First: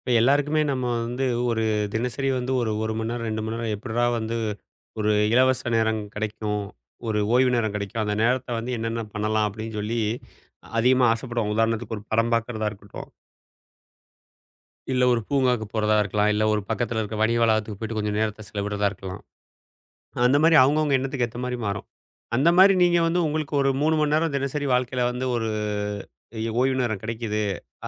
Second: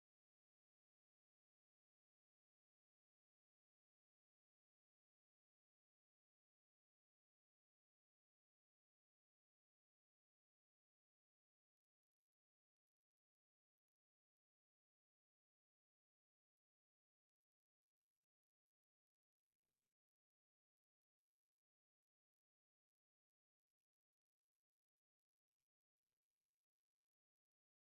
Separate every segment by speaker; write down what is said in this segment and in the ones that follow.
Speaker 1: இப்ப எல்லாருக்குமே நம்ம வந்து ஒரு தினசரி வந்து ஒரு 1 மணி நேரம், 2 மணி நேரம் எப்புட்றா வந்து ஒரு இலவச நேரம் கிடைக்கும்? ஒரு ஓய்வு நேரம் கிடைக்கும். அந்த நேரத்த வந்து என்னென்ன பண்ணலாம் அப்படின்னு சொல்லி அதிகமா ஆசைப்படுவோம். உதாரணத்துக்கு ஒரு படம் பார்க்குறதா இருக்கட்டும், இல்ல ஒரு பூங்காவுக்கு போறதா இருக்கலாம், இல்ல ஒரு பக்கத்துல இருக்க வணிக வளாகத்துக்கு போயிட்டு கொஞ்சம் நேரத்த செலவிடுறதா இருக்கலாம். அந்த மாரி அவங்கவங்க எண்ணத்துக்கு ஏத்த மாரி மாறும். அந்த மாரி நீங்க வந்து உங்களுக்கு ஒரு 3 மணி நேரம் தினசரி வாழ்க்கையில வந்து ஒரு ஓய்வு நேரம் கிடைக்குது.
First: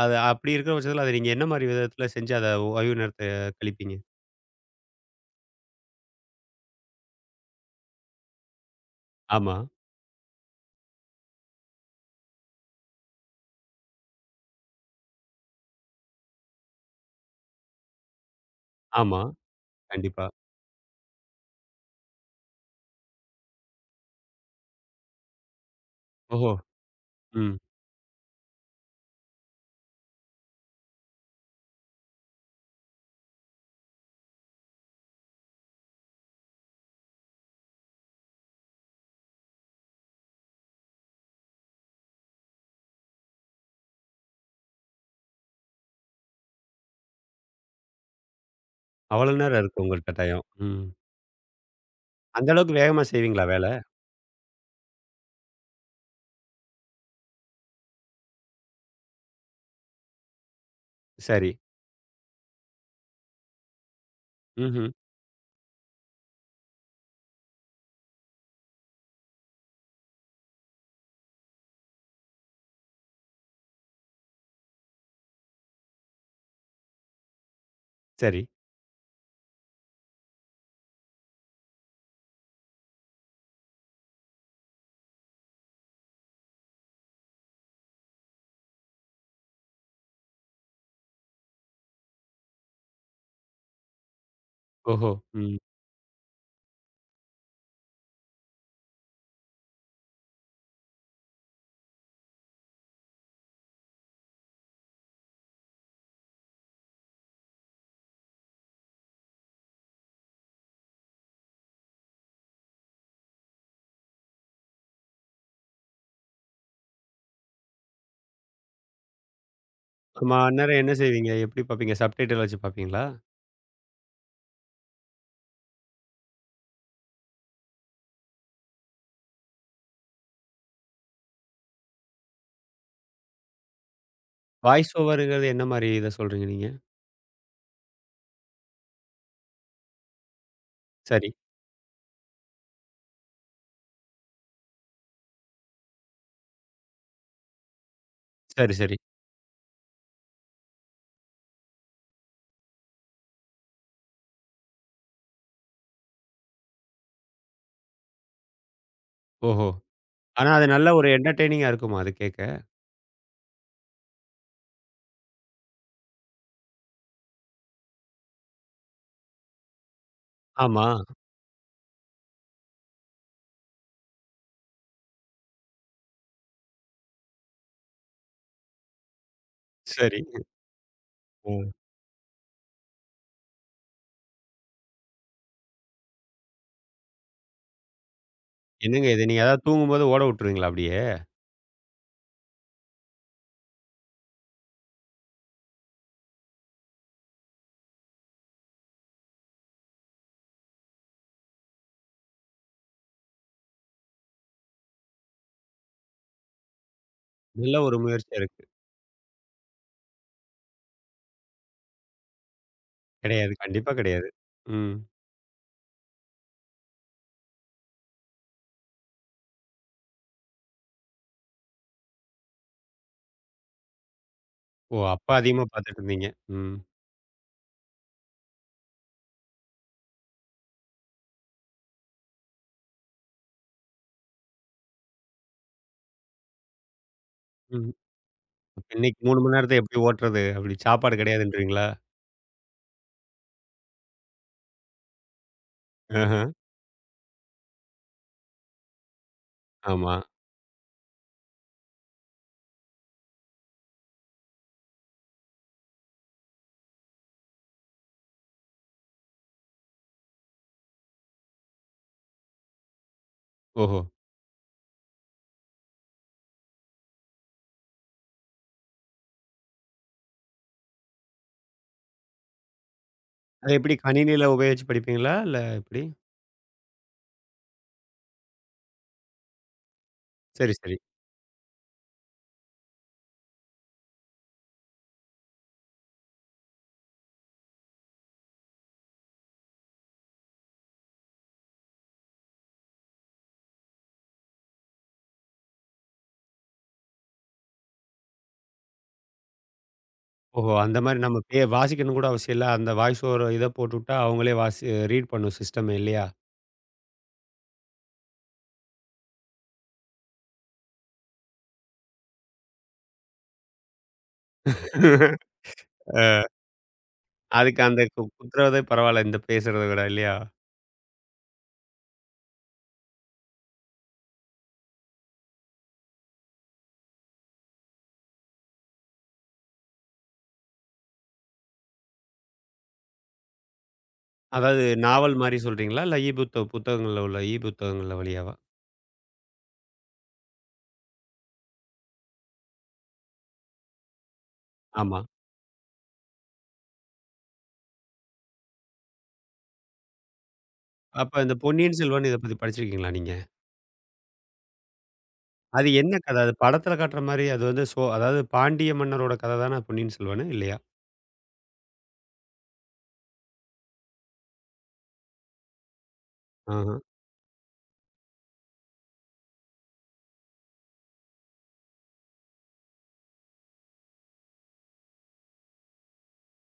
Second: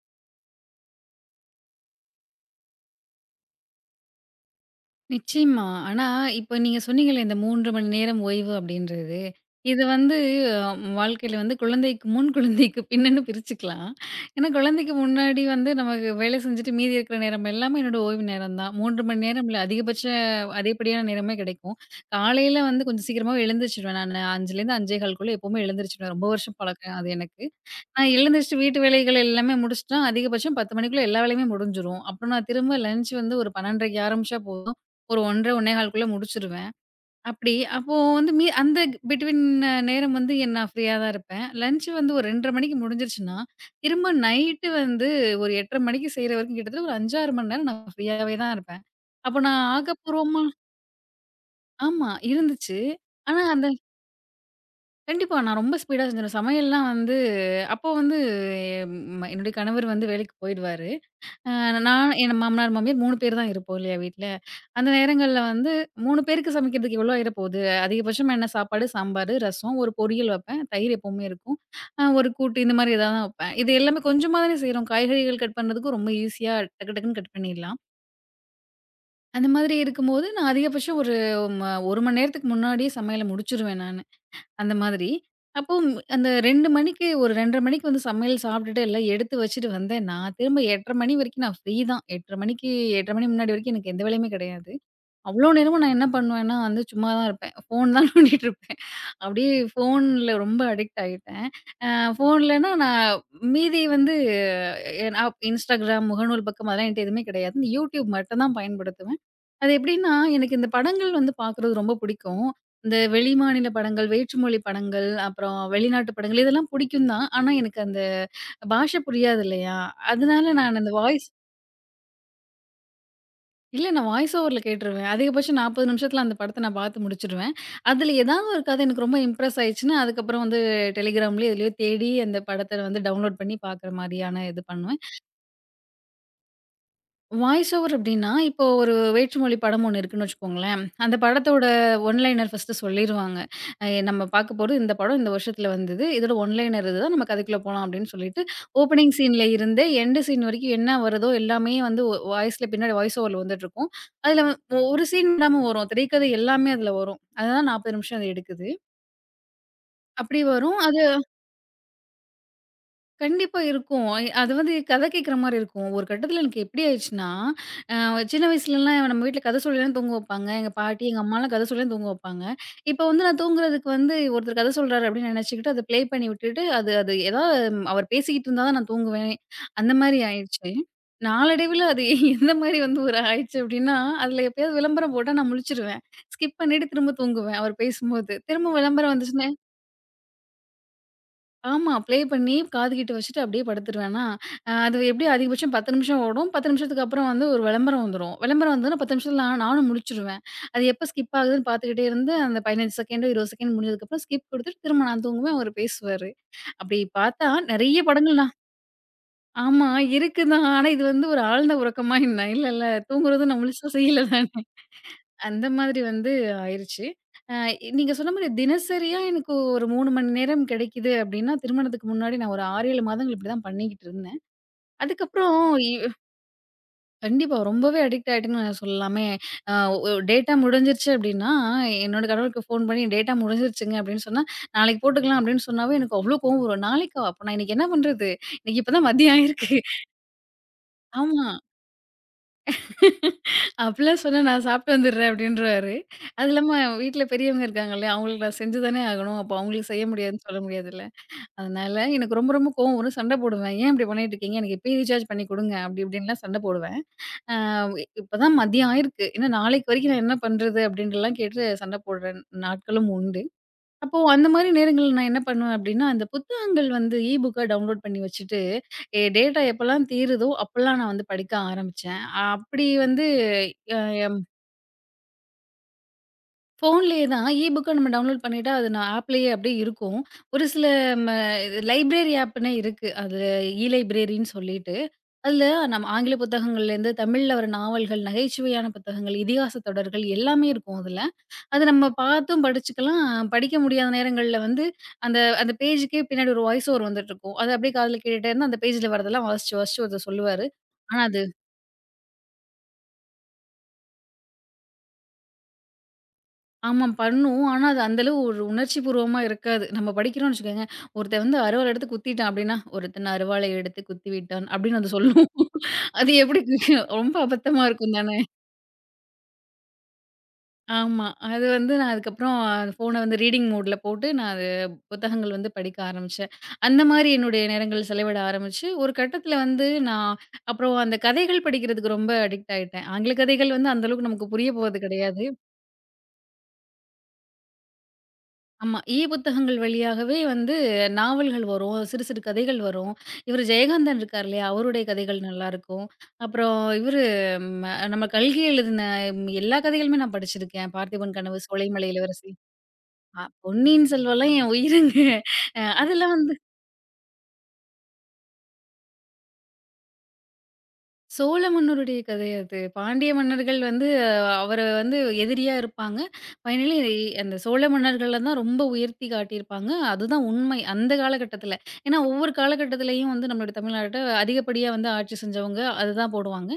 Speaker 1: அது அப்படி இருக்கிற பட்சத்துல அத நீங்க என்ன மாரி விதத்துல செஞ்சு அத ஓய்வு நேரத்த கழிப்பீங்க?
Speaker 2: நிச்சயமா. ஆனா, இப்ப நீங்க சொன்னீங்கல்ல, இந்த 3 மணி நேரம் ஓய்வு அப்படின்றது.
Speaker 1: ஆமா,
Speaker 2: இது வந்து வாழ்க்கையில வந்து குழந்தைக்கு முன், குழந்தைக்கு பின்னுன்னு பிரிச்சுக்கலாம். ஏன்னா, குழந்தைக்கு முன்னாடி வந்து நமக்கு வேலை செஞ்சுட்டு மீதி இருக்கிற நேரம் எல்லாமே என்னோட ஓய்வு நேரம் தான். 3
Speaker 1: ஆமா.
Speaker 2: மணி நேரம் இல்ல,
Speaker 1: கண்டிப்பா.
Speaker 2: அதிகப்படியான நேரமே கிடைக்கும். காலையில வந்து கொஞ்சம் சீக்கிரமாவே எழுந்திரிச்சுருவேன் நானு. 5லேருந்து 5:15க்குள்ள எப்பவுமே எழுந்திரிச்சுருவேன். ரொம்ப
Speaker 1: ஓஹோ!
Speaker 2: வருஷம் பழக்கம் அது எனக்கு.
Speaker 1: ம்.
Speaker 2: நான் எழுந்திரிச்சு வீட்டு வேலைகள் எல்லாமே முடிச்சுட்டா, அதிகபட்சம் 10 மணிக்குள்ள எல்லா வேலையுமே முடிஞ்சிரும். அப்புறம் நான் திரும்ப லஞ்ச் வந்து ஒரு 12:30க்கு ஆரம்பிச்சா போதும். ஒரு 1:30, 1:15க்குள்ள முடிச்சுருவேன். அப்படி அப்போ வந்து அந்த பிட்வீன் நேரம் வந்து நான் ஃப்ரீயா தான் இருப்பேன். லஞ்ச் வந்து ஒரு 2:30 மணிக்கு முடிஞ்சிருச்சுன்னா, திரும்ப நைட்டு வந்து ஒரு 8:30 மணிக்கு செய்ற வரைக்கும் கிட்டத்தட்ட ஒரு 5, 6 மணி நேரம் நான் ஃப்ரீயாவே தான் இருப்பேன்.
Speaker 1: அவ்வளோ
Speaker 2: அப்போ
Speaker 1: நேரம்
Speaker 2: நான்
Speaker 1: இருக்கு உங்கள்ட்ட டயம்.
Speaker 2: ஆக்கப்பூர்வமா
Speaker 1: ம்.
Speaker 2: ஆமா
Speaker 1: அந்த
Speaker 2: இருந்துச்சு.
Speaker 1: அளவுக்கு வேகமா
Speaker 2: ஆனா
Speaker 1: செய்வீங்களா
Speaker 2: அந்த
Speaker 1: வேல?
Speaker 2: கண்டிப்பா. நான் ரொம்ப ஸ்பீடா செஞ்சுருவேன். சமையல்லாம் வந்து அப்போ வந்து என்னுடைய கணவர் வந்து வேலைக்கு போயிடுவாரு.
Speaker 1: சரி.
Speaker 2: அ நான், என் மாமனார், மாமியார் 3 பேர் தான் இருப்போம் இல்லையா வீட்ல. அந்த
Speaker 1: ம்ஹ்ம்.
Speaker 2: நேரங்கள்ல வந்து 3 பேருக்கு சமைக்கிறதுக்கு எவ்வளோ ஆயிரப்போகுது. அதிகபட்சமா என்ன சாப்பாடு, சாம்பார், ரசம், ஒரு பொரியல் வைப்பேன். தயிர் எப்பவுமே இருக்கும். ஒரு கூட்டு இந்த மாதிரி ஏதாவது தான் வைப்பேன். இது எல்லாமே கொஞ்சமா தானே செய்றோம். காய்கறிகள் கட் பண்ணுறதுக்கும் ரொம்ப ஈஸியா டக்கு டக்குன்னு கட் பண்ணிடலாம்.
Speaker 1: சரி.
Speaker 2: அந்த மாதிரி இருக்கும்போது நான் அதிகபட்சம் ஒரு ம 1 மணி நேரத்துக்கு முன்னாடியே சமையல முடிச்சுருவேன் நானு. அந்த மாதிரி. அப்போ அந்த 2 மணிக்கு ஒரு 2:30 மணிக்கு வந்து சமையல் சாப்பிட்டுட்டு எல்லாம் எடுத்து வச்சுட்டு வந்தேன்னா, திரும்ப 8:30 மணி வரைக்கும் நான் ஃப்ரீ தான். 8:30 மணி முன்னாடி வரைக்கும் எனக்கு எந்த வேலையுமே கிடையாது.
Speaker 1: ஓஹோ!
Speaker 2: அவ்ளோ
Speaker 1: ம்.
Speaker 2: நேரமும் நான் என்ன பண்ணுவேன்னா வந்து சும்மா தான் இருப்பேன். ஃபோன் தான் நோண்டிட்டு இருப்பேன். அப்படியே ஃபோன்ல ரொம்ப அடிக்ட் ஆயிட்டேன். அ ஃபோன்லன்னா நான் மீதி வந்து நான் Instagram, முகநூல் பக்கம் அதெல்லாம் என்ட்ட எதுவுமே கிடையாது. இந்த YouTube மட்டும் தான் பயன்படுத்துவேன். அது எப்படின்னா, எனக்கு இந்த படங்கள் வந்து பார்க்குறது ரொம்ப பிடிக்கும். இந்த வெளிமாநில படங்கள், வேற்றுமொழி படங்கள், அப்புறம் வெளிநாட்டு படங்கள் இதெல்லாம் பிடிக்கும் தான். ஆனா எனக்கு அந்த பாஷை புரியாது இல்லையா?
Speaker 1: ஆமா,
Speaker 2: அதனால
Speaker 1: அந்நேரம்
Speaker 2: நான்
Speaker 1: என்ன
Speaker 2: அந்த வாய்ஸ்
Speaker 1: செய்வீங்க? எப்படி பார்ப்பீங்க? சப்டைட்டில் வச்சு பார்ப்பீங்களா?
Speaker 2: இல்ல நான் வாய்ஸ் ஓவர்ல கேட்டுருவேன். அதிகபட்சம் 40 நிமிஷத்துல அந்த படத்த நான் பார்த்து முடிச்சுடுவேன். அதுல ஏதாவது ஒரு கதை எனக்கு ரொம்ப இம்ப்ரெஸ் ஆயிடுச்சுன்னா, அதுக்கப்புறம் வந்து Telegramலயோ, எதுலயோ தேடி அந்த படத்த வந்து டவுன்லோட் பண்ணி பார்க்குற மாரியான இது
Speaker 1: வாய்ஸ்
Speaker 2: பண்ணுவேன்.
Speaker 1: ஓவருங்கிறது என்ன மாரி இத சொல்றீங்க நீங்க?
Speaker 2: வாய்ஸ் ஓவர் அப்டின்னா, இப்போ ஒரு வேற்றுமொழி படம் ஒண்ணு இருக்குன்னு வச்சுக்கோங்களேன். அந்த
Speaker 1: சரி.
Speaker 2: படத்தோட ஒன் லைனர் ஃபர்ஸ்ட்டு சொல்லிருவாங்க. நம்ம பார்க்க போறது இந்த படம் இந்த வருஷத்துல வந்தது. இதோட ஒன் லைனர் இதுதான். நம்ம கதைக்குள்ள போலாம் அப்டின்னு சொல்லிட்டு,
Speaker 1: சரி, சரி.
Speaker 2: ஓப்பனிங் சீன்ல இருந்து எண்டு சீன் வரைக்கும் என்ன வருதோ எல்லாமே வந்து ஒ வாய்ஸ்ல பின்னாடி வாய்ஸ் ஓவர்ல வந்துட்டுருக்கும். அதுல வ ஒரு சீன் விடாம வரும். திரைக்கதை எல்லாமே அதுல வரும். அதுதான் 40 நிமிஷம் அது எடுக்குது.
Speaker 1: ஓஹோ!
Speaker 2: அப்படி
Speaker 1: ஆனா அது
Speaker 2: வரும்.
Speaker 1: நல்ல
Speaker 2: அது
Speaker 1: ஒரு என்டர்டெய்னிங்கா இருக்குமா அது கேட்க?
Speaker 2: கண்டிப்பா இருக்கும். அது வந்து கதை கேட்கிற மாரி இருக்கும். ஒரு கட்டத்தில எனக்கு எப்படி ஆயிடுச்சுன்னா, அ சின்ன வயசுலலாம் நம்ம வீட்ல கதை சொல்லி தான் தூங்க வைப்பாங்க. எங்க
Speaker 1: ஆமா.
Speaker 2: பாட்டி, எங்க அம்மாலாம் கதை சொல்லி தான் தூங்க வைப்பாங்க. இப்போ வந்து நான் தூங்குறதுக்கு வந்து ஒருத்தர் கதை சொல்றாரு அப்படின்னு நினச்சுக்கிட்டு, அத ப்ளே பண்ணி விட்டுட்டு, அது அது ஏதாவது அவர் பேசிக்கிட்டு இருந்தா தான் நான் தூங்குவேன். அந்த
Speaker 1: சரி.
Speaker 2: மாரி ஆயிடுச்சு.
Speaker 1: ம்.
Speaker 2: நாளடைவில அது எந்த மாரி வந்து ஒரு ஆயிடுச்சு அப்படின்னா, அதில எப்பயாவது விளம்பரம் போட்டா நான் முழிச்சுருவேன். ஸ்கிப் பண்ணிட்டு திரும்ப தூங்குவேன் அவர் பேசும்போது. திரும்ப
Speaker 1: என்னங்க
Speaker 2: விளம்பரம்
Speaker 1: இது? நீங்க
Speaker 2: வந்துச்சுன்னா
Speaker 1: அதாவது தூங்கும்போது ஓட விட்டுருவீங்களா அப்படியே?
Speaker 2: ஆமா. ப்ளே பண்ணி காது கிட்ட வச்சுட்டு அப்படியே படுத்துருவேனா, அது எப்படி அதிகபட்சம் 10 நிமிஷம் ஓடும். 10 நிமிஷத்துக்கு அப்புறம் வந்து ஒரு விளம்பரம் வந்துரும். விளம்பரம் வந்தோன 10 நிமிஷத்துல நானும் முழிச்சுருவேன். அது எப்போ ஸ்கிப் ஆகுதுன்னு பார்த்துக்கிட்டே இருந்து அந்த 15 செகண்டோ, 20 செகண்ட் முடிஞ்சதுக்கப்புறம் ஸ்கிப் குடுத்துட்டு திரும்ப நான் தூங்குவேன். அவரு பேசுவாரு. அப்படி பார்த்தா
Speaker 1: நல்ல ஒரு
Speaker 2: நெறைய
Speaker 1: முயற்சியா
Speaker 2: படங்கள் நான்
Speaker 1: இருக்கு.
Speaker 2: ஆமா இருக்குதான். ஆனா இது வந்து ஒரு ஆழ்ந்த உறக்கமா என்ன? இல்லல்ல தூங்குறது
Speaker 1: கிடையாது.
Speaker 2: நான் முழுசா
Speaker 1: கண்டிப்பா
Speaker 2: செய்யல
Speaker 1: கிடையாது.
Speaker 2: தானே.
Speaker 1: ம்.
Speaker 2: அந்த மாதிரி வந்து ஆயிருச்சு. அ நீங்க சொன்ன மாரி தினசரியா எனக்கு ஒரு 3 மணி நேரம் கிடைக்குது அப்படின்னா, திருமணத்துக்கு முன்னாடி நான் ஒரு 6, 7 மாதங்கள் இப்படிதான் பண்ணிக்கிட்டு இருந்தேன்.
Speaker 1: ஓ! அப்ப
Speaker 2: அதுக்கப்புறம்
Speaker 1: அதிகமா
Speaker 2: இ
Speaker 1: பார்த்துட்டு இருந்தீங்க. ம்.
Speaker 2: கண்டிப்பா ரொம்பவே அடிக்ட் ஆயிட்டேன்னு சொல்லலாமே. அ ஒ டேட்டா முடிஞ்சிருச்சு அப்படின்னா, என்னோட கணவருக்கு ஃபோன் பண்ணி டேட்டா முடிஞ்சிருச்சுங்க அப்படின்னு சொன்னா, நாளைக்கு போட்டுக்கலாம் அப்படின்னு சொன்னாவே எனக்கு அவ்ளோ கோவம் வரும். நாளைக்கா? அப்ப நான் இன்னைக்கு என்ன
Speaker 1: ம்.
Speaker 2: பண்றது? இன்னைக்கு
Speaker 1: அப்ப
Speaker 2: இப்பதான்
Speaker 1: இன்னைக்கு
Speaker 2: மதியம்
Speaker 1: 3 மணி
Speaker 2: ஆயிருக்கு.
Speaker 1: நேரத்த எப்படி ஓட்டுறது? அப்படி சாப்பாடு
Speaker 2: ஆமா.
Speaker 1: கிடையாதுன்றீங்களா?
Speaker 2: அப்படிலாம் சொன்னா நான் சாப்பிட்டு வந்துடுறேன் அப்படின்றுவாரு.
Speaker 1: ஆஹா.
Speaker 2: அது இல்லாம வீட்ல பெரியவங்க இருக்காங்க இல்லையா? அவங்களுக்கு நான் செஞ்சு தானே ஆகணும். அப்போ அவங்களுக்கு செய்ய
Speaker 1: ஆமா.
Speaker 2: முடியாதுன்னு சொல்ல முடியாதுல்ல. அதனால எனக்கு ரொம்ப ரொம்ப கோவம் வரும். சண்டை போடுவேன். "ஏன் இப்படி பண்ணிட்டு இருக்கீங்க? எனக்கு இப்பயே ரீசார்ஜ் பண்ணி குடுங்க." அப்படி இப்படின்லாம் சண்டை போடுவேன். அ இப்ப தான் மதியம் ஆயிருக்கு. ஏன்னா நாளைக்கு வரைக்கும் நான் என்ன பண்றது? அப்படின்ட்டுலாம் கேட்டு சண்டை போடுற நாட்களும் உண்டு.
Speaker 1: ஓஹோ!
Speaker 2: அப்போ அந்த மாரி நேரங்கள்ல நான் என்ன பண்ணுவேன் அப்டின்னா, அந்த புத்தகங்கள் வந்து இ புக்கா டவுன்லோட் பண்ணி வச்சுட்டு, டேட்டா எப்பலாம் தீருதோ அப்பலாம் நான் வந்து படிக்க ஆரம்பிச்சேன். அப்படி வந்து
Speaker 1: அது எப்படி
Speaker 2: அ எம்
Speaker 1: கணினியில உபயோகிச்சு படிப்பீங்களா? இல்ல எப்படி?
Speaker 2: ஃபோன்லயே தான் இ புக்கா நம்ம டவுன்லோட் பண்ணிட்டா, அது நான் ஆப்லயே அப்படியே இருக்கும். ஒரு
Speaker 1: சரி,
Speaker 2: சில
Speaker 1: சரி.
Speaker 2: ம லைப்ரரி ஆப்னே இருக்கு. அது இ லைப்ரரின்னு சொல்லிட்டு, அதுல நம்ம ஆங்கில புத்தகங்கள்லேருந்து தமிழ்ல வர நாவல்கள், நகைச்சுவையான புத்தகங்கள், இதிகாச தொடர்கள் எல்லாமே இருக்கும் அதுல. அது நம்ம பார்த்தும் படிச்சுக்கலாம். படிக்க முடியாத நேரங்கள்ல வந்து, அந்த அந்த பேஜுக்கே பின்னாடி ஒரு வாய்ஸ் ஓவர் வந்துட்டுருக்கும். அத அப்படியே காதுல கேட்டுட்டே இருந்தா, அந்த பேஜ்ல வரதெல்லாம் வாசிச்சு, வாசிச்சு ஒருத்தர் சொல்லுவாரு.
Speaker 1: ஓஹோ! அந்த மாரி
Speaker 2: ஆனா
Speaker 1: நம்ம
Speaker 2: அது
Speaker 1: பே வாசிக்கணும் கூட அவசியம் இல்ல. அந்த வாய்ஸ் ஓவர் இத போட்டுவிட்டா அவங்களே ரீட் பண்ணும் சிஸ்டமே இல்லையா?
Speaker 2: ஆமா பண்ணும். ஆனா அது அந்த அளவு ஒரு உணர்ச்சி பூர்வமா இருக்காது. நம்ம படிக்கிறோம்னு வச்சுக்கோங்க, "ஒருத்தன் வந்து அருவாள் எடுத்து குத்திட்டான்" அப்படின்னா, "ஒருத்தன் அருவாளை எடுத்து குத்திவிட்டான்" அப்படின்னு அது சொல்லும். அது எப்படி இருக்கு? ரொம்ப
Speaker 1: அதுக்கு
Speaker 2: அபத்தமா
Speaker 1: அந்த
Speaker 2: இருக்கும் தானே!
Speaker 1: குத்துறதே பரவால்ல. இந்த பேசுறத விட இல்லையா?
Speaker 2: ஆமா. அது வந்து நான் அதுக்கப்புறம் அந்த ஃபோன வந்து ரீடிங் மோட்ல போட்டு நான் அது புத்தகங்கள் வந்து படிக்க ஆரம்பிச்சேன். அந்த மாரி என்னுடைய நேரங்கள் செலவிட ஆரம்பிச்சு, ஒரு கட்டத்தில வந்து நான் அப்புறம் அந்த கதைகள் படிக்கிறதுக்கு ரொம்ப அடிக்ட் ஆயிட்டேன். ஆங்கில கதைகள் வந்து அந்த அளவுக்கு நமக்கு புரிய
Speaker 1: அதாவது
Speaker 2: போறது
Speaker 1: நாவல்
Speaker 2: கிடையாது.
Speaker 1: மாரி சொல்றீங்களா? இல்ல இ புத்த புத்தகங்கள்ல உள்ள இ புத்தகங்கள்ல வழியாவா?
Speaker 2: ஆமா. இ புத்தகங்கள் வழியாகவே வந்து நாவல்கள் வரும். சிறு சிறு கதைகள் வரும். இவரு ஜெயகாந்தன் இருக்கார் இல்லையா? அவருடைய
Speaker 1: ஆமா.
Speaker 2: கதைகள் நல்லாயிருக்கும். அப்புறம் இவரு நம்ம கல்கி எழுதின எல்லா கதைகளுமே நான் படிச்சிருக்கேன். பார்த்திபன்
Speaker 1: அப்ப இந்த
Speaker 2: கனவு,
Speaker 1: பொன்னியின்
Speaker 2: சோலைமலை
Speaker 1: செல்வன் இத
Speaker 2: இளவரசி
Speaker 1: பத்தி படிச்சிருக்கீங்களா நீங்க?
Speaker 2: பொன்னியின் செல்வன்லாம் என் உயிருங்க.
Speaker 1: அது என்ன
Speaker 2: அதெல்லாம்
Speaker 1: கதை? அது
Speaker 2: வந்து
Speaker 1: படத்துல காட்டுற மாரி அது வந்து சோ அதாவது பாண்டிய மன்னரோட கதை தான பொன்னியின் செல்வனு? இல்லையா?
Speaker 2: சோழ மன்னருடைய கதை அது. பாண்டிய மன்னர்கள் வந்து அவர வந்து எதிரியா இருப்பாங்க. ஃபைனலி
Speaker 1: ஆஹ.
Speaker 2: அந்த சோழ மன்னர்கள தான் ரொம்ப உயர்த்தி காட்டியிருப்பாங்க. அதுதான் உண்மை அந்த காலகட்டத்தில. ஏன்னா ஒவ்வொரு காலகட்டத்திலயும் வந்து நம்மளுடைய தமிழ்நாட்ட அதிகப்படியா வந்து ஆட்சி செஞ்சவங்க அதுதான் போடுவாங்க.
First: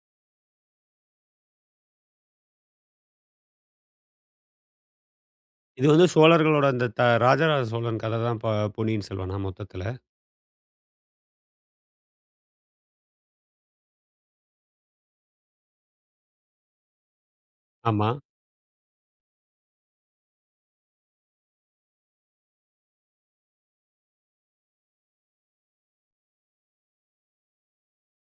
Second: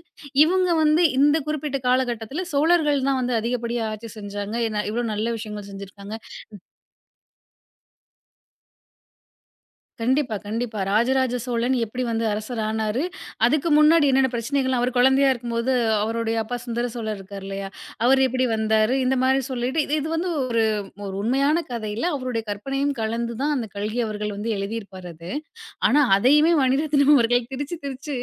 Speaker 2: இவங்க வந்து இந்த குறிப்பிட்ட காலகட்டத்தில சோழர்கள் தான் வந்து அதிகப்படியா ஆட்சி செஞ்சாங்க. ஏன்னா இவ்ளோ நல்ல விஷயங்கள்
Speaker 1: இது வந்து
Speaker 2: செஞ்சிருக்காங்க.
Speaker 1: சோழர்களோட அந்த ராஜராஜ சோழன் கதை தான் பொன்னியின் செல்வனா மொத்தத்துல?
Speaker 2: கண்டிப்பா, கண்டிப்பா. ராஜராஜ சோழன் எப்படி வந்து அரசர் ஆனாரு? அதுக்கு முன்னாடி என்னென்ன பிரச்சனைகள்லாம் அவர் குழந்தையா இருக்கும்போது, அவருடைய அப்பா சுந்தர சோழர் இருக்கார் இல்லையா?
Speaker 1: ஆமா.
Speaker 2: அவர் எப்படி வந்தாரு? இந்த மாரி சொல்லிட்டு, இது இது வந்து ஒரு ஒரு உண்மையான கதை இல்ல. அவருடைய கற்பனையும் கலந்து தான் அந்த கல்கி அவர்கள் வந்து எழுதியிருப்பார் அது. ஆனா, அதையுமே மணிரத்னம் அவர்கள் திரிச்சு, திரிச்சு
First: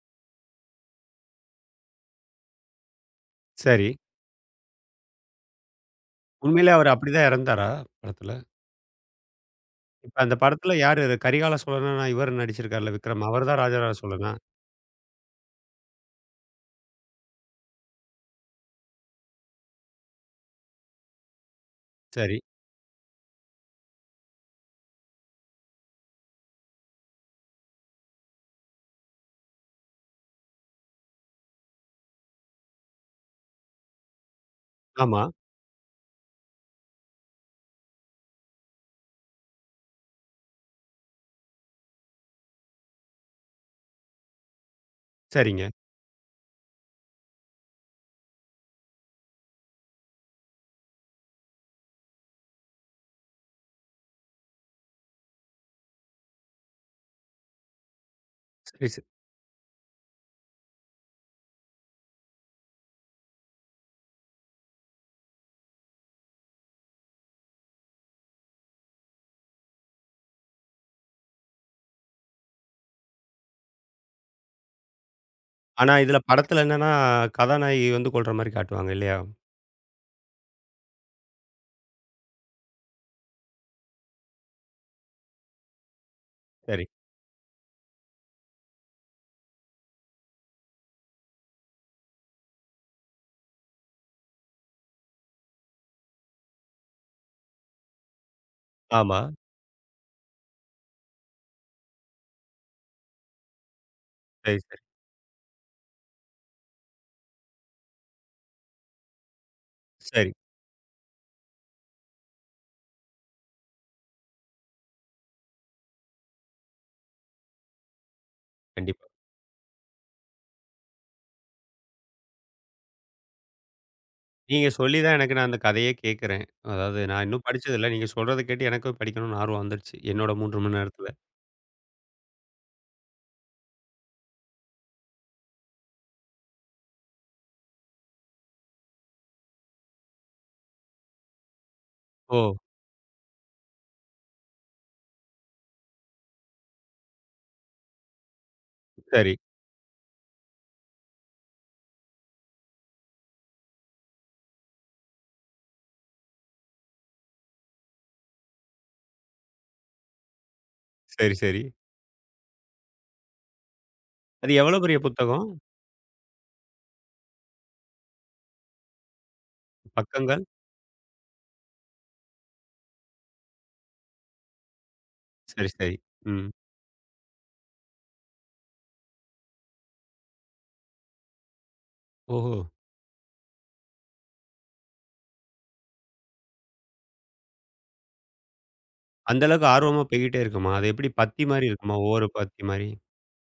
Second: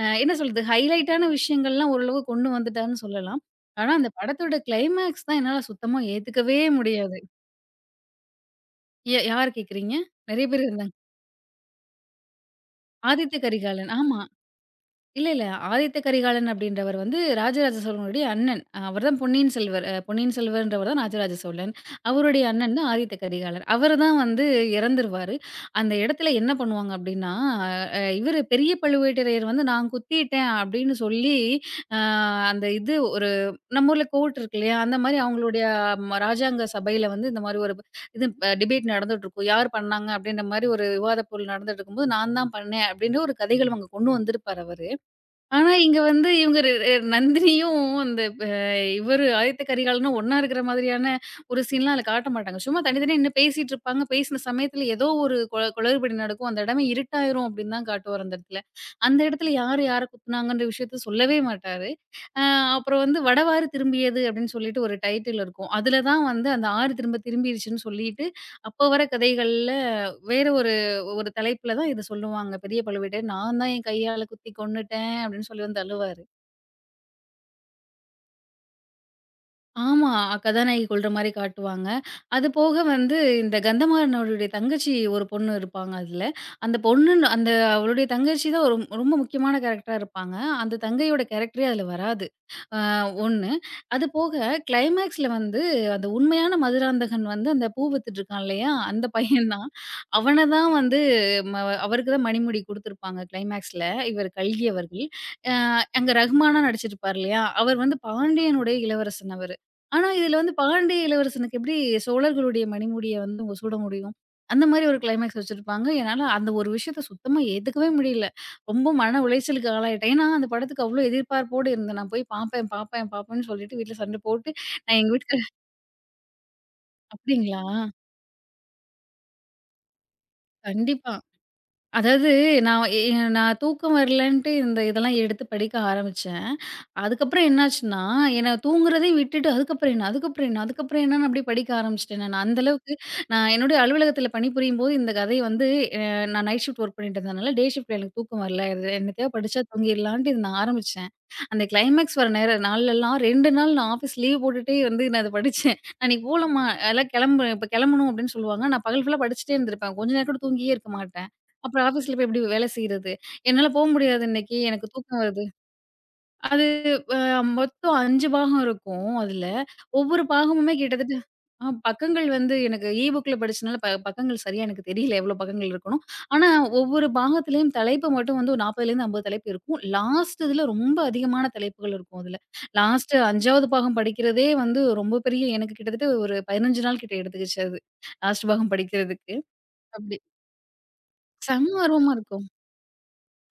Speaker 2: என்ன சொல்றது? ஹைலைட்டான விஷயங்கள்லாம் ஓரளவு கொண்டு வந்துட்டார்ன்னு சொல்லலாம்.
Speaker 1: சரி.
Speaker 2: ஆனா, அந்த படத்தோட கிளைமாக்ஸ் தான் என்னால சுத்தமா ஏத்துக்கவே
Speaker 1: உண்மையிலே அவர்
Speaker 2: முடியாது.
Speaker 1: அப்படிதான் இறந்தாரா படத்துல?
Speaker 2: யார கேட்கிறீங்க?
Speaker 1: இப்ப அந்த
Speaker 2: நெறைய பேர்
Speaker 1: படத்துல
Speaker 2: இருந்தாங்க.
Speaker 1: யாரு அது கரிகால சோழனா இவர் நடிச்சிருக்கார்ல விக்ரம்.
Speaker 2: ஆதித்த
Speaker 1: அவர் தான்
Speaker 2: கரிகாலன்.
Speaker 1: ராஜராஜ
Speaker 2: ஆமா.
Speaker 1: சோழனா?
Speaker 2: இல்ல, இல்ல. ஆதித்த கரிகாலன் அப்படின்றவர் வந்து ராஜராஜ சோழனுடைய அண்ணன். அவர் தான் பொன்னியின் செல்வர். பொன்னியின் செல்வர்ன்றவர் தான் ராஜராஜ சோழன்.
Speaker 1: சரி.
Speaker 2: அவருடைய அண்ணன் தான் ஆதித்த கரிகாலர். அவரு தான் வந்து இறந்துருவாரு. அந்த இடத்துல என்ன பண்ணுவாங்க அப்படின்னா, இவரு பெரிய பழுவேட்டரையர் வந்து நான் குத்திட்டேன் அப்படின்னு சொல்லி, அ அந்த இது ஒரு நம்ம ஊர்ல கோர்ட் இருக்கு இல்லையா? அந்த மாரி
Speaker 1: ஆமா.
Speaker 2: அவங்களுடைய ராஜாங்க சபையில வந்து இந்த மாரி ஒரு இது அ டிபேட் நடந்துட்டுருக்கும். யார் பண்ணாங்க அப்படின்ற மாரி ஒரு விவாத பொருள் நடந்துட்டுருக்கும்போது, நான் தான் பண்ணேன் அப்படின்னு ஒரு கதைகள் அங்க கொண்டு வந்திருப்பார் அவரு.
Speaker 1: சரிங்க.
Speaker 2: ஆனா, இங்க வந்து இவங்க ரெ ரெ நந்தினியும் அந்த ப இவரு ஆதித்த கரிகாலனும் ஒண்ணா இருக்கிற மாதிரியான ஒரு சீன்லாம் அதுல காட்ட மாட்டாங்க. சும்மா தனித்தனியா நின்னு பேசிட்டு இருப்பாங்க. பேசின சமயத்துல ஏதோ ஒரு குளறுபடி நடக்கும். அந்த இடமே இருட்டாயிரும் அப்டின்னு தான் காட்டுவாரு அந்த இடத்துல.
Speaker 1: சரி, சரி.
Speaker 2: அந்த இடத்துல யாரு யார குத்துனாங்கன்ற விஷயத்த சொல்லவே மாட்டாரு. அ அப்புறம் வந்து "வடவாறு திரும்பியது" அப்டின்னு சொல்லிட்டு ஒரு டைட்டில் இருக்கும். அதுல தான் வந்து அந்த ஆறு திரும்ப திரும்பிருச்சுன்னு சொல்லிட்டு, அப்ப வர கதைகள்ல வேற ஒரு ஒரு தலைப்புல தான் இது சொல்லுவாங்க. பெரிய பழுவேட்டர் நான் தான் என் கையால குத்தி கொன்னுட்டேன் அப்படின்னு சொல்லி வந்து
Speaker 1: ஆனா இதுல
Speaker 2: அழுவாரு.
Speaker 1: படத்துல என்னன்னா, கதாநாயகி வந்து கொல்ற மாரி காட்டுவாங்க இல்லையா?
Speaker 2: ஆமா. கதாநாயகி கொல்ற மாரி காட்டுவாங்க. அது போக வந்து இந்த கந்தமாறனோடைய தங்கச்சி ஒரு பொண்ணு இருப்பாங்க அதுல. அந்த
Speaker 1: சரி.
Speaker 2: பொண்ணுன்னு அந்த அவளுடைய தங்கச்சி தான் ரொம்ப முக்கியமான கேரக்டரா இருப்பாங்க. அந்த தங்கையோட கேரக்டரே அதுல வராது. ஆ 1. அது போக கிளைமேக்ஸ்ல வந்து அந்த உண்மையான மதுராந்தகன் வந்து அந்த பூ வித்துட்டுருக்கான் இல்லையா? அந்த
Speaker 1: ஆமா.
Speaker 2: பையன் தான். அவன தான் வந்து ம அவருக்கு தான் மணிமுடி குடுத்துருப்பாங்க கிளைமேக்ஸ்ல. இவர்
Speaker 1: சரி,
Speaker 2: கல்கி
Speaker 1: சரி.
Speaker 2: அவர்கள். அ அங்க ரஹ்மானா நடிச்சிருப்பார் இல்லையா? அவர் வந்து பாண்டியனுடைய இளவரசன் அவரு. ஆனா,
Speaker 1: சரி.
Speaker 2: இதுல வந்து பாண்டிய இளவரசனுக்கு எப்படி சோழர்களுடைய மணிமுடிய வந்து அவங்க சூட முடியும்? அந்த மாரி ஒரு கிளைமாக்ஸ் வச்சிருப்பாங்க. என்னால அந்த ஒரு விஷயத்த சுத்தமா ஏத்துக்கவே முடியல. ரொம்ப
Speaker 1: கண்டிப்பா.
Speaker 2: மன உளைச்சலுக்கு ஆளாயிட்டேன். ஏன்னா, அந்த படத்துக்கு அவ்ளோ எதிர்பார்ப்போடு இருந்தேன். நான் போய் பாப்பேன், பாப்பேன், பாப்பேன்னு சொல்லிட்டு வீட்ல சண்டை போட்டு
Speaker 1: நீங்க சொல்லி
Speaker 2: நான் எங்க
Speaker 1: தான் எனக்கு
Speaker 2: வீட்டுக்கார
Speaker 1: நான் அந்த கதையே கேட்கிறேன். அதாவது நான் இன்னும்
Speaker 2: அப்படிங்களா?
Speaker 1: படிச்சதில்ல. நீங்க சொல்றத கேட்டு எனக்கும் படிக்கணும்னு ஆர்வம் வந்துருச்சு. என்னோட 3 மணி நேரத்தில.
Speaker 2: கண்டிப்பா. அதாவது நான் எ எ நான் தூக்கம் வரலன்ட்டு இந்த இதெல்லாம் எடுத்து படிக்க ஆரம்பிச்சேன். அதுக்கப்புறம் என்னாச்சுன்னா, என்ன தூங்குறதே விட்டுட்டு அதுக்கப்புறம் என்ன, அதுக்கப்புறம் என்ன, அதுக்கப்புறம் என்னன்னு அப்படியே படிக்க ஆரம்பிச்சுட்டேன் நானு.
Speaker 1: ஓ!
Speaker 2: அந்த அளவுக்கு நான் என்னுடைய அலுவலகத்தில பணிபுரியும்போது இந்த கதை வந்து அ நான் நைட் ஷிஃப்ட் ஒர்க் பண்ணிட்டு இருந்ததுனால, டே ஷிஃப்ட்ல எனக்கு தூக்கம் வரல. இது என்னத்தையோ
Speaker 1: சரி,
Speaker 2: படிச்சா தூங்கிடலான்ட்டு இத நான் ஆரம்பிச்சேன். அந்த கிளைமேக்ஸ் வர நேர நாள்லலாம் 2 நாள் நான் ஆஃபீஸ் லீவ் போட்டுட்டே வந்து நான் அத படிச்சேன். "அன்னைக்கு போலமா எல்லாம் கிளம்பு இப்ப கிளம்பணும்" அப்படின்னு சொல்லுவாங்க. நான் பகல் ஃபுல்லா படிச்சுட்டே இருந்திருப்பேன். கொஞ்ச நேரம் கூட தூங்கியே இருக்க மாட்டேன்.
Speaker 1: சரி, சரி.
Speaker 2: அப்புறம் ஆஃபீஸ்ல போய் எப்படி வேலை செய்றது? "என்னால போ முடியாது
Speaker 1: அது
Speaker 2: இன்னைக்கு.
Speaker 1: எவ்வளோ
Speaker 2: எனக்கு
Speaker 1: பெரிய
Speaker 2: தூக்கம் வருது."
Speaker 1: புத்தகம்?
Speaker 2: அது அ மொத்தம் 5 பாகம் இருக்கும் அதுல. ஒவ்வொரு
Speaker 1: பக்கங்கள்?
Speaker 2: பாகமுமே கிட்டத்தட்ட பக்கங்கள் வந்து எனக்கு இ புக்ல படிச்சனால பக்கங்கள் சரியா எனக்கு தெரியல எவ்வளோ
Speaker 1: சரி,
Speaker 2: பக்கங்கள்
Speaker 1: சரி.
Speaker 2: இருக்கும்னு.
Speaker 1: ம்.
Speaker 2: ஆனா ஒவ்வொரு பாகத்திலயும் தலைப்பு மட்டும் வந்து ஒரு 40லேருந்து 50 தலைப்பு இருக்கும். லாஸ்ட் இதுல ரொம்ப அதிகமான தலைப்புகள் இருக்கும் அதுல.
Speaker 1: ஓஹோ!
Speaker 2: லாஸ்ட் 5வது பாகம் படிக்கிறதே வந்து ரொம்ப பெரிய எனக்கு கிட்டத்தட்ட ஒரு 15 நாள் கிட்ட எடுத்துக்கிச்சு அது. லாஸ்ட் பாகம் படிக்கிறதுக்கு.
Speaker 1: அந்த அளவுக்கு ஆர்வமா
Speaker 2: அப்படி.
Speaker 1: போய்க்கிட்டே இருக்குமா? அது எப்படி பத்தி மாரி
Speaker 2: செம்ம
Speaker 1: இருக்குமா?
Speaker 2: ஆர்வமா
Speaker 1: ஒவ்வொரு
Speaker 2: இருக்கும்.
Speaker 1: பத்தி மாரி?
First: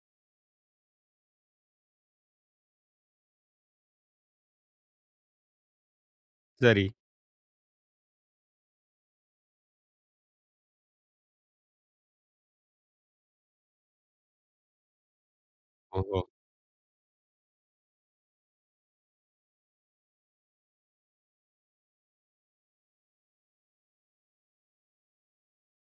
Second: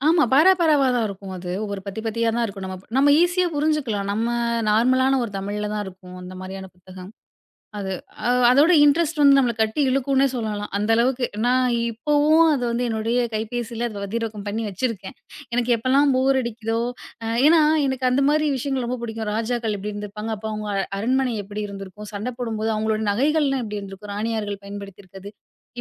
Speaker 2: ஆமா. பாரா பாராவா தான் இருக்கும் அது. ஒரு பத்தி பத்தியா தான் இருக்கும். நம்ம நம்ம ஈஸியா புரிஞ்சுக்கலாம். நம்ம நார்மலான ஒரு தமிழ்ல தான் இருக்கும். அந்த மாரியான
Speaker 1: சரி.
Speaker 2: புத்தகங்கள். அது அ அதோட இன்ட்ரெஸ்ட் வந்து நம்மள கட்டி இழுக்கும்னே சொல்லலாம். அந்த அளவுக்கு நான் இப்பவும் அது வந்து என்னுடைய கைபேசியில அத பதிவிறக்கம் பண்ணி வச்சிருக்கேன். எனக்கு எப்பலாம்
Speaker 1: ஓஹோ!
Speaker 2: போர் அடிக்குதோ, ஏன்னா எனக்கு அந்த மாரி விஷயங்கள் ரொம்ப பிடிக்கும். ராஜாக்கள் எப்படி இருந்திருப்பாங்க, அப்ப அவங்க அரண்மனை எப்படி இருந்திருக்கும், சண்டை போடும்போது அவங்களோட நகைகள்லாம் எப்படி இருந்திருக்கும், ராணியார்கள் பயன்படுத்தியிருக்கிறது.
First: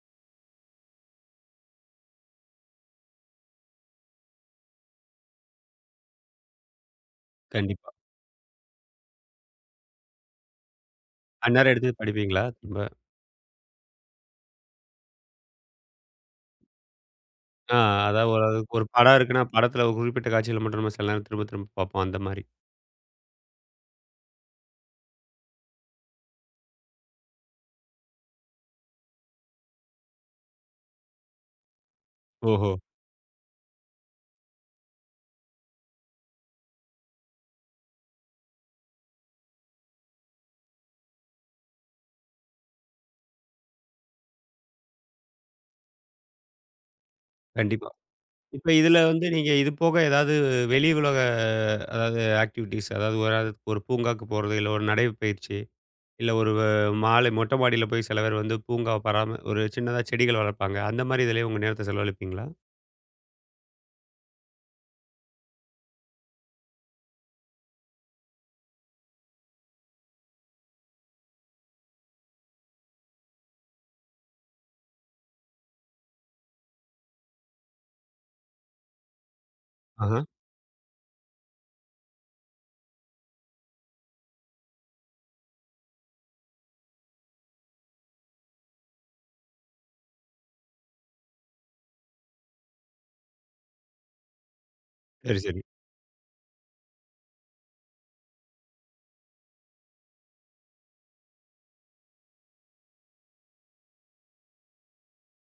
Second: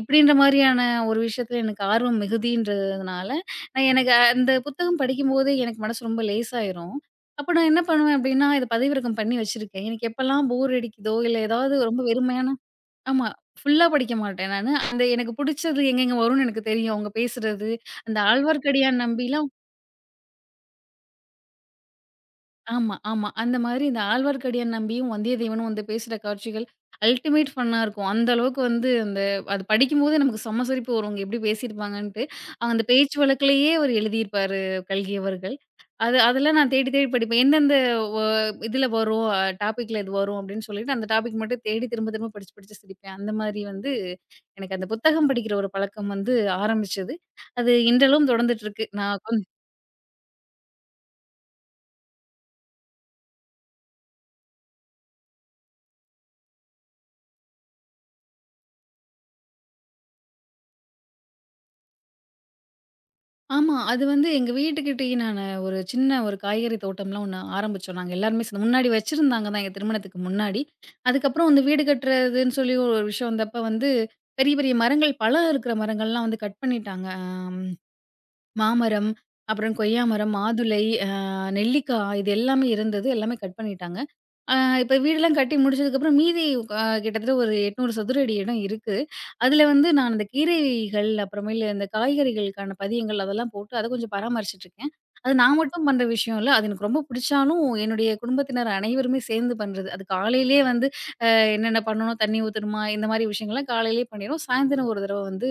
Speaker 2: இப்படின்ற மாரியான ஒரு விஷயத்துல எனக்கு ஆர்வம் மிகுதின்றதுனால, எனக்கு அந்த புத்தகம் படிக்கும்போதே எனக்கு மனசு ரொம்ப லேசாயிரும். அப்ப நான் என்ன
Speaker 1: கண்டிப்பா.
Speaker 2: பண்ணுவேன் அப்டின்னா, இத பதிவிறக்கம் பண்ணி வச்சிருக்கேன். எனக்கு எப்பலாம் போர் அடிக்குதோ, இல்ல
Speaker 1: அந்நேரம்
Speaker 2: ஏதாவது
Speaker 1: எடுத்து
Speaker 2: ரொம்ப
Speaker 1: படிப்பீங்களா
Speaker 2: வெறுமையான
Speaker 1: திரும்ப?
Speaker 2: ஆமா. ஃபுல்லா படிக்க மாட்டேன் நானு. அந்த எனக்கு புடிச்சது எங்கெங்க வரும்னு எனக்கு தெரியும். அவங்க பேசுறது,
Speaker 1: ஆ
Speaker 2: அந்த
Speaker 1: அதாவது ஒரு ஒரு
Speaker 2: ஆழ்வார்க்கடியான்
Speaker 1: படம் இருக்குன்னா,
Speaker 2: நம்பிலாம்
Speaker 1: படத்தில ஒரு குறிப்பிட்ட காட்சிகள மட்டும் நம்ம சில நேரம் திரும்ப திரும்ப பார்ப்போம் அந்த மாரி.
Speaker 2: ஆமா, ஆமா. அந்த மாதிரி இந்த ஆழ்வார்க்கடியான் நம்பியும் வந்தியத்தேவனும் வந்து பேசுற காட்சிகள் அல்டிமேட் ஃபன்னா இருக்கும். அந்த அளவுக்கு வந்து அந்த அது படிக்கும்போதே நமக்கு செம்ம சிரிப்பு வரும். இவங்க எப்படி பேசியிருப்பாங்கன்ட்டு.
Speaker 1: ஓஹோ!
Speaker 2: அவங்க அந்த பேச்சு வழக்குலயே அவர் எழுதியிருப்பாரு கல்கி அவர்கள். அது அதெல்லாம் நான் தேடி தேடி படிப்பேன். எந்தெந்த ஒ இதுல வரும் டாபிக்ல இது வரும் அப்படின்னு சொல்லிட்டு அந்த டாபிக் மட்டும் தேடி திரும்ப திரும்ப படிச்சு படிச்சு சிரிப்பேன். அந்த மாதிரி வந்து எனக்கு அந்த புத்தகம் படிக்கிற ஒரு பழக்கம் வந்து ஆரம்பிச்சது. அது
Speaker 1: கண்டிப்பா.
Speaker 2: இன்றளவும் தொடர்ந்துட்டு
Speaker 1: இப்ப
Speaker 2: இருக்கு.
Speaker 1: இதுல
Speaker 2: நான்
Speaker 1: வந்து
Speaker 2: கொஞ்
Speaker 1: நீங்க இது போக ஏதாவது வெளி உலக அதாவது ஆக்டிவிட்டீஸ் அதாவது ஒரு அது ஒரு பூங்காக்கு போறது, இல்ல ஒரு நடைப்பயிற்சி, இல்ல ஒரு மாலை மொட்டை மாடியில போய் சில பேர் வந்து பூங்காவ பராம ஒரு சின்னதா செடிகள் வளர்ப்பாங்க. அந்த மாரி இதுலயும் உங்க நேரத்த செலவழிப்பீங்களா?
Speaker 2: ஆமா. அது வந்து எங்க வீட்டுக்கிட்டயே நானு ஒரு சின்ன ஒரு காய்கறி தோட்டம்லாம் ஒண்ணு ஆரம்பிச்சோம். நாங்க எல்லாருமே சேர்ந்து முன்னாடி வச்சிருந்தாங்க தான் எங்க திருமணத்துக்கு முன்னாடி. அதுக்கப்புறம் வந்து வீடு கட்டுறதுன்னு சொல்லி ஒரு விஷயம் வந்தப்ப வந்து பெரிய, பெரிய மரங்கள் பழம் இருக்கிற மரங்கள்லாம் வந்து கட் பண்ணிட்டாங்க. மாமரம், அப்புறம் கொய்யா
Speaker 1: ஆஹா.
Speaker 2: மரம், மாதுளை, நெல்லிக்காய் இது எல்லாமே இருந்தது. எல்லாமே கட் பண்ணிட்டாங்க. ஆ இப்ப வீடெல்லாம் கட்டி முடிச்சதுக்கப்புறம் மீதி கிட்டத்தட்ட ஒரு 800 சதுர அடி இடம் இருக்கு. அதுல வந்து நான் அந்த கீரைகள், அப்புறமேலு இந்த காய்கறிகளுக்கான பதியங்கள் அதெல்லாம் போட்டு அத கொஞ்சம் பராமரிச்சுட்டுருக்கேன். அது
Speaker 1: சரி,
Speaker 2: நான்
Speaker 1: சரி.
Speaker 2: மட்டும் பண்ற விஷயம் இல்ல. அது எனக்கு ரொம்ப பிடிச்சாலும், என்னுடைய குடும்பத்தினர் அனைவருமே சேர்ந்து பண்றது. அது காலையிலேயே வந்து அ என்னென்ன பண்ணணும், தண்ணி ஊத்தணுமா இந்த மாரி விஷயங்கள்லாம் காலையிலேயே பண்ணிருவோம். சாயந்தரம் ஒரு தடவ வந்து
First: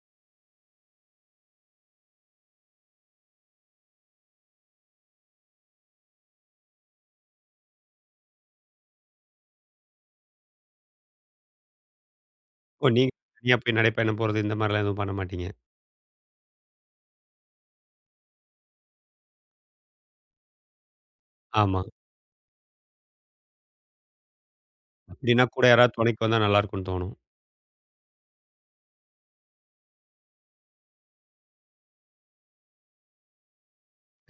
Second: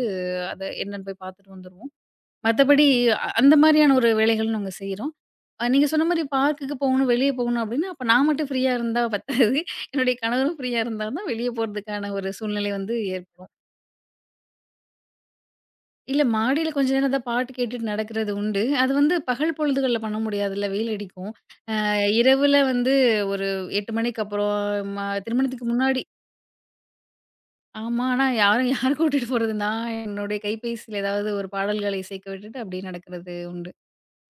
Speaker 2: அத என்னன்னு போய் பார்த்துட்டு வந்துருவோம். மத்தபடி அந்த மாரியான ஒரு வேலைகள் நாங்க செய்றோம். நீங்க சொன்ன மாரி பார்க்குக்கு போகணும், வெளிய போகணும் அப்டின்னா, அப்ப நான் மட்டும் ஃப்ரீயா இருந்தா பத்தாது. என்னுடைய கணவரும் ஃப்ரீயா இருந்தா தான் வெளிய போறதுக்கான ஒரு சூழ்நிலை
Speaker 1: ஓ!
Speaker 2: வந்து
Speaker 1: நீங்க
Speaker 2: ஏற்படும்.
Speaker 1: தனியா போய் நடைப்பயணம் போறது இந்த மாரிலாம் எதுவும் பண்ண மாட்டீங்க.
Speaker 2: இல்ல மாடியில கொஞ்ச நேரம் ஏதாவது பாட்டு கேட்டுட்டு நடக்கிறது உண்டு. அது வந்து பகல் பொழுதுகள்ல பண்ண முடியாதுல்ல வெயில் அடிக்கும். அ
Speaker 1: ஆமா.
Speaker 2: இரவுல வந்து ஒரு 8 மணிக்கு அப்புறம் ம
Speaker 1: அப்படின்னா கூட
Speaker 2: திருமணத்துக்கு
Speaker 1: யாராவது
Speaker 2: முன்னாடி
Speaker 1: துணைக்கு வந்தா நல்லா இருக்கும்னு தோணும்.
Speaker 2: ஆமா. ஆனா யாரும் யார கூட்டிட்டு போறது? நான் என்னுடைய கைபேசியில ஏதாவது ஒரு பாடல்களை இசைக்க விட்டுட்டு அப்டியே நடக்கிறது உண்டு.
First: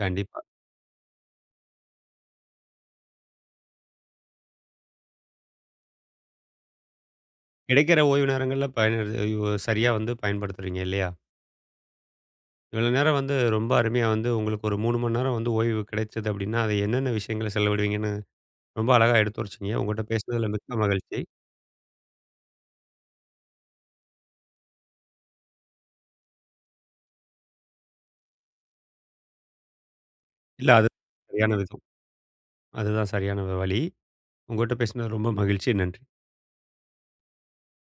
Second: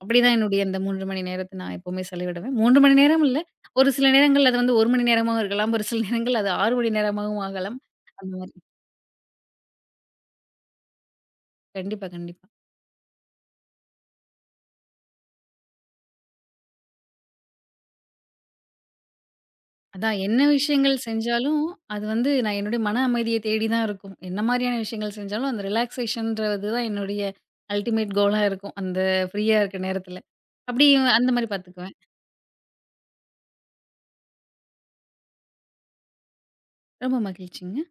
Speaker 2: அப்படிதான்
Speaker 1: கண்டிப்பா.
Speaker 2: என்னுடைய இந்த 3 மணி நேரத்த நான் எப்பவுமே செலவிடுவேன். 3 மணி நேரம் இல்ல. ஒரு சில நேரங்கள் அது வந்து 1 மணி நேரமாவும் இருக்கலாம். ஒரு சில நேரங்கள் அது 6 மணி நேரமாகவும் ஆகலாம்.
Speaker 1: கிடைக்கிற ஓய்வு
Speaker 2: அந்த மாரி.
Speaker 1: நேரங்கள்ல பயன் சரியா வந்து பயன்படுத்துறீங்க இல்லையா?
Speaker 2: கண்டிப்பா, கண்டிப்பா.
Speaker 1: இவ்வளோ நேரம் வந்து ரொம்ப அருமையா வந்து உங்களுக்கு ஒரு 3 மணி நேரம் வந்து ஓய்வு கிடைச்சது அப்படின்னா, அது என்னென்ன விஷயங்கள செலவிடுவீங்கன்னு ரொம்ப அழகா எடுத்துரைச்சீங்க. உங்கட்ட
Speaker 2: அதான் என்ன
Speaker 1: பேசினதில மிக்க
Speaker 2: விஷயங்கள்
Speaker 1: மகிழ்ச்சி.
Speaker 2: செஞ்சாலும், அது வந்து நான் என்னுடைய மன அமைதிய தேடி தான் இருக்கும். என்ன மாரியான விஷயங்கள் செஞ்சாலும், அந்த ரிலாக்சேஷன்றது தான் என்னுடைய அல்டிமேட் கோலா இருக்கும். அந்த ஃப்ரீயா இருக்க நேரத்துல.
Speaker 1: இல்ல
Speaker 2: அப்படி
Speaker 1: அது
Speaker 2: அந்த மாரி
Speaker 1: சரியான விதம்.
Speaker 2: பார்த்துக்குவேன்.
Speaker 1: அதுதான் சரியான வழி. உங்கட்ட பேசினது ரொம்ப மகிழ்ச்சி. நன்றி.
Speaker 2: ரொம்ப மகிழ்ச்சிங்க.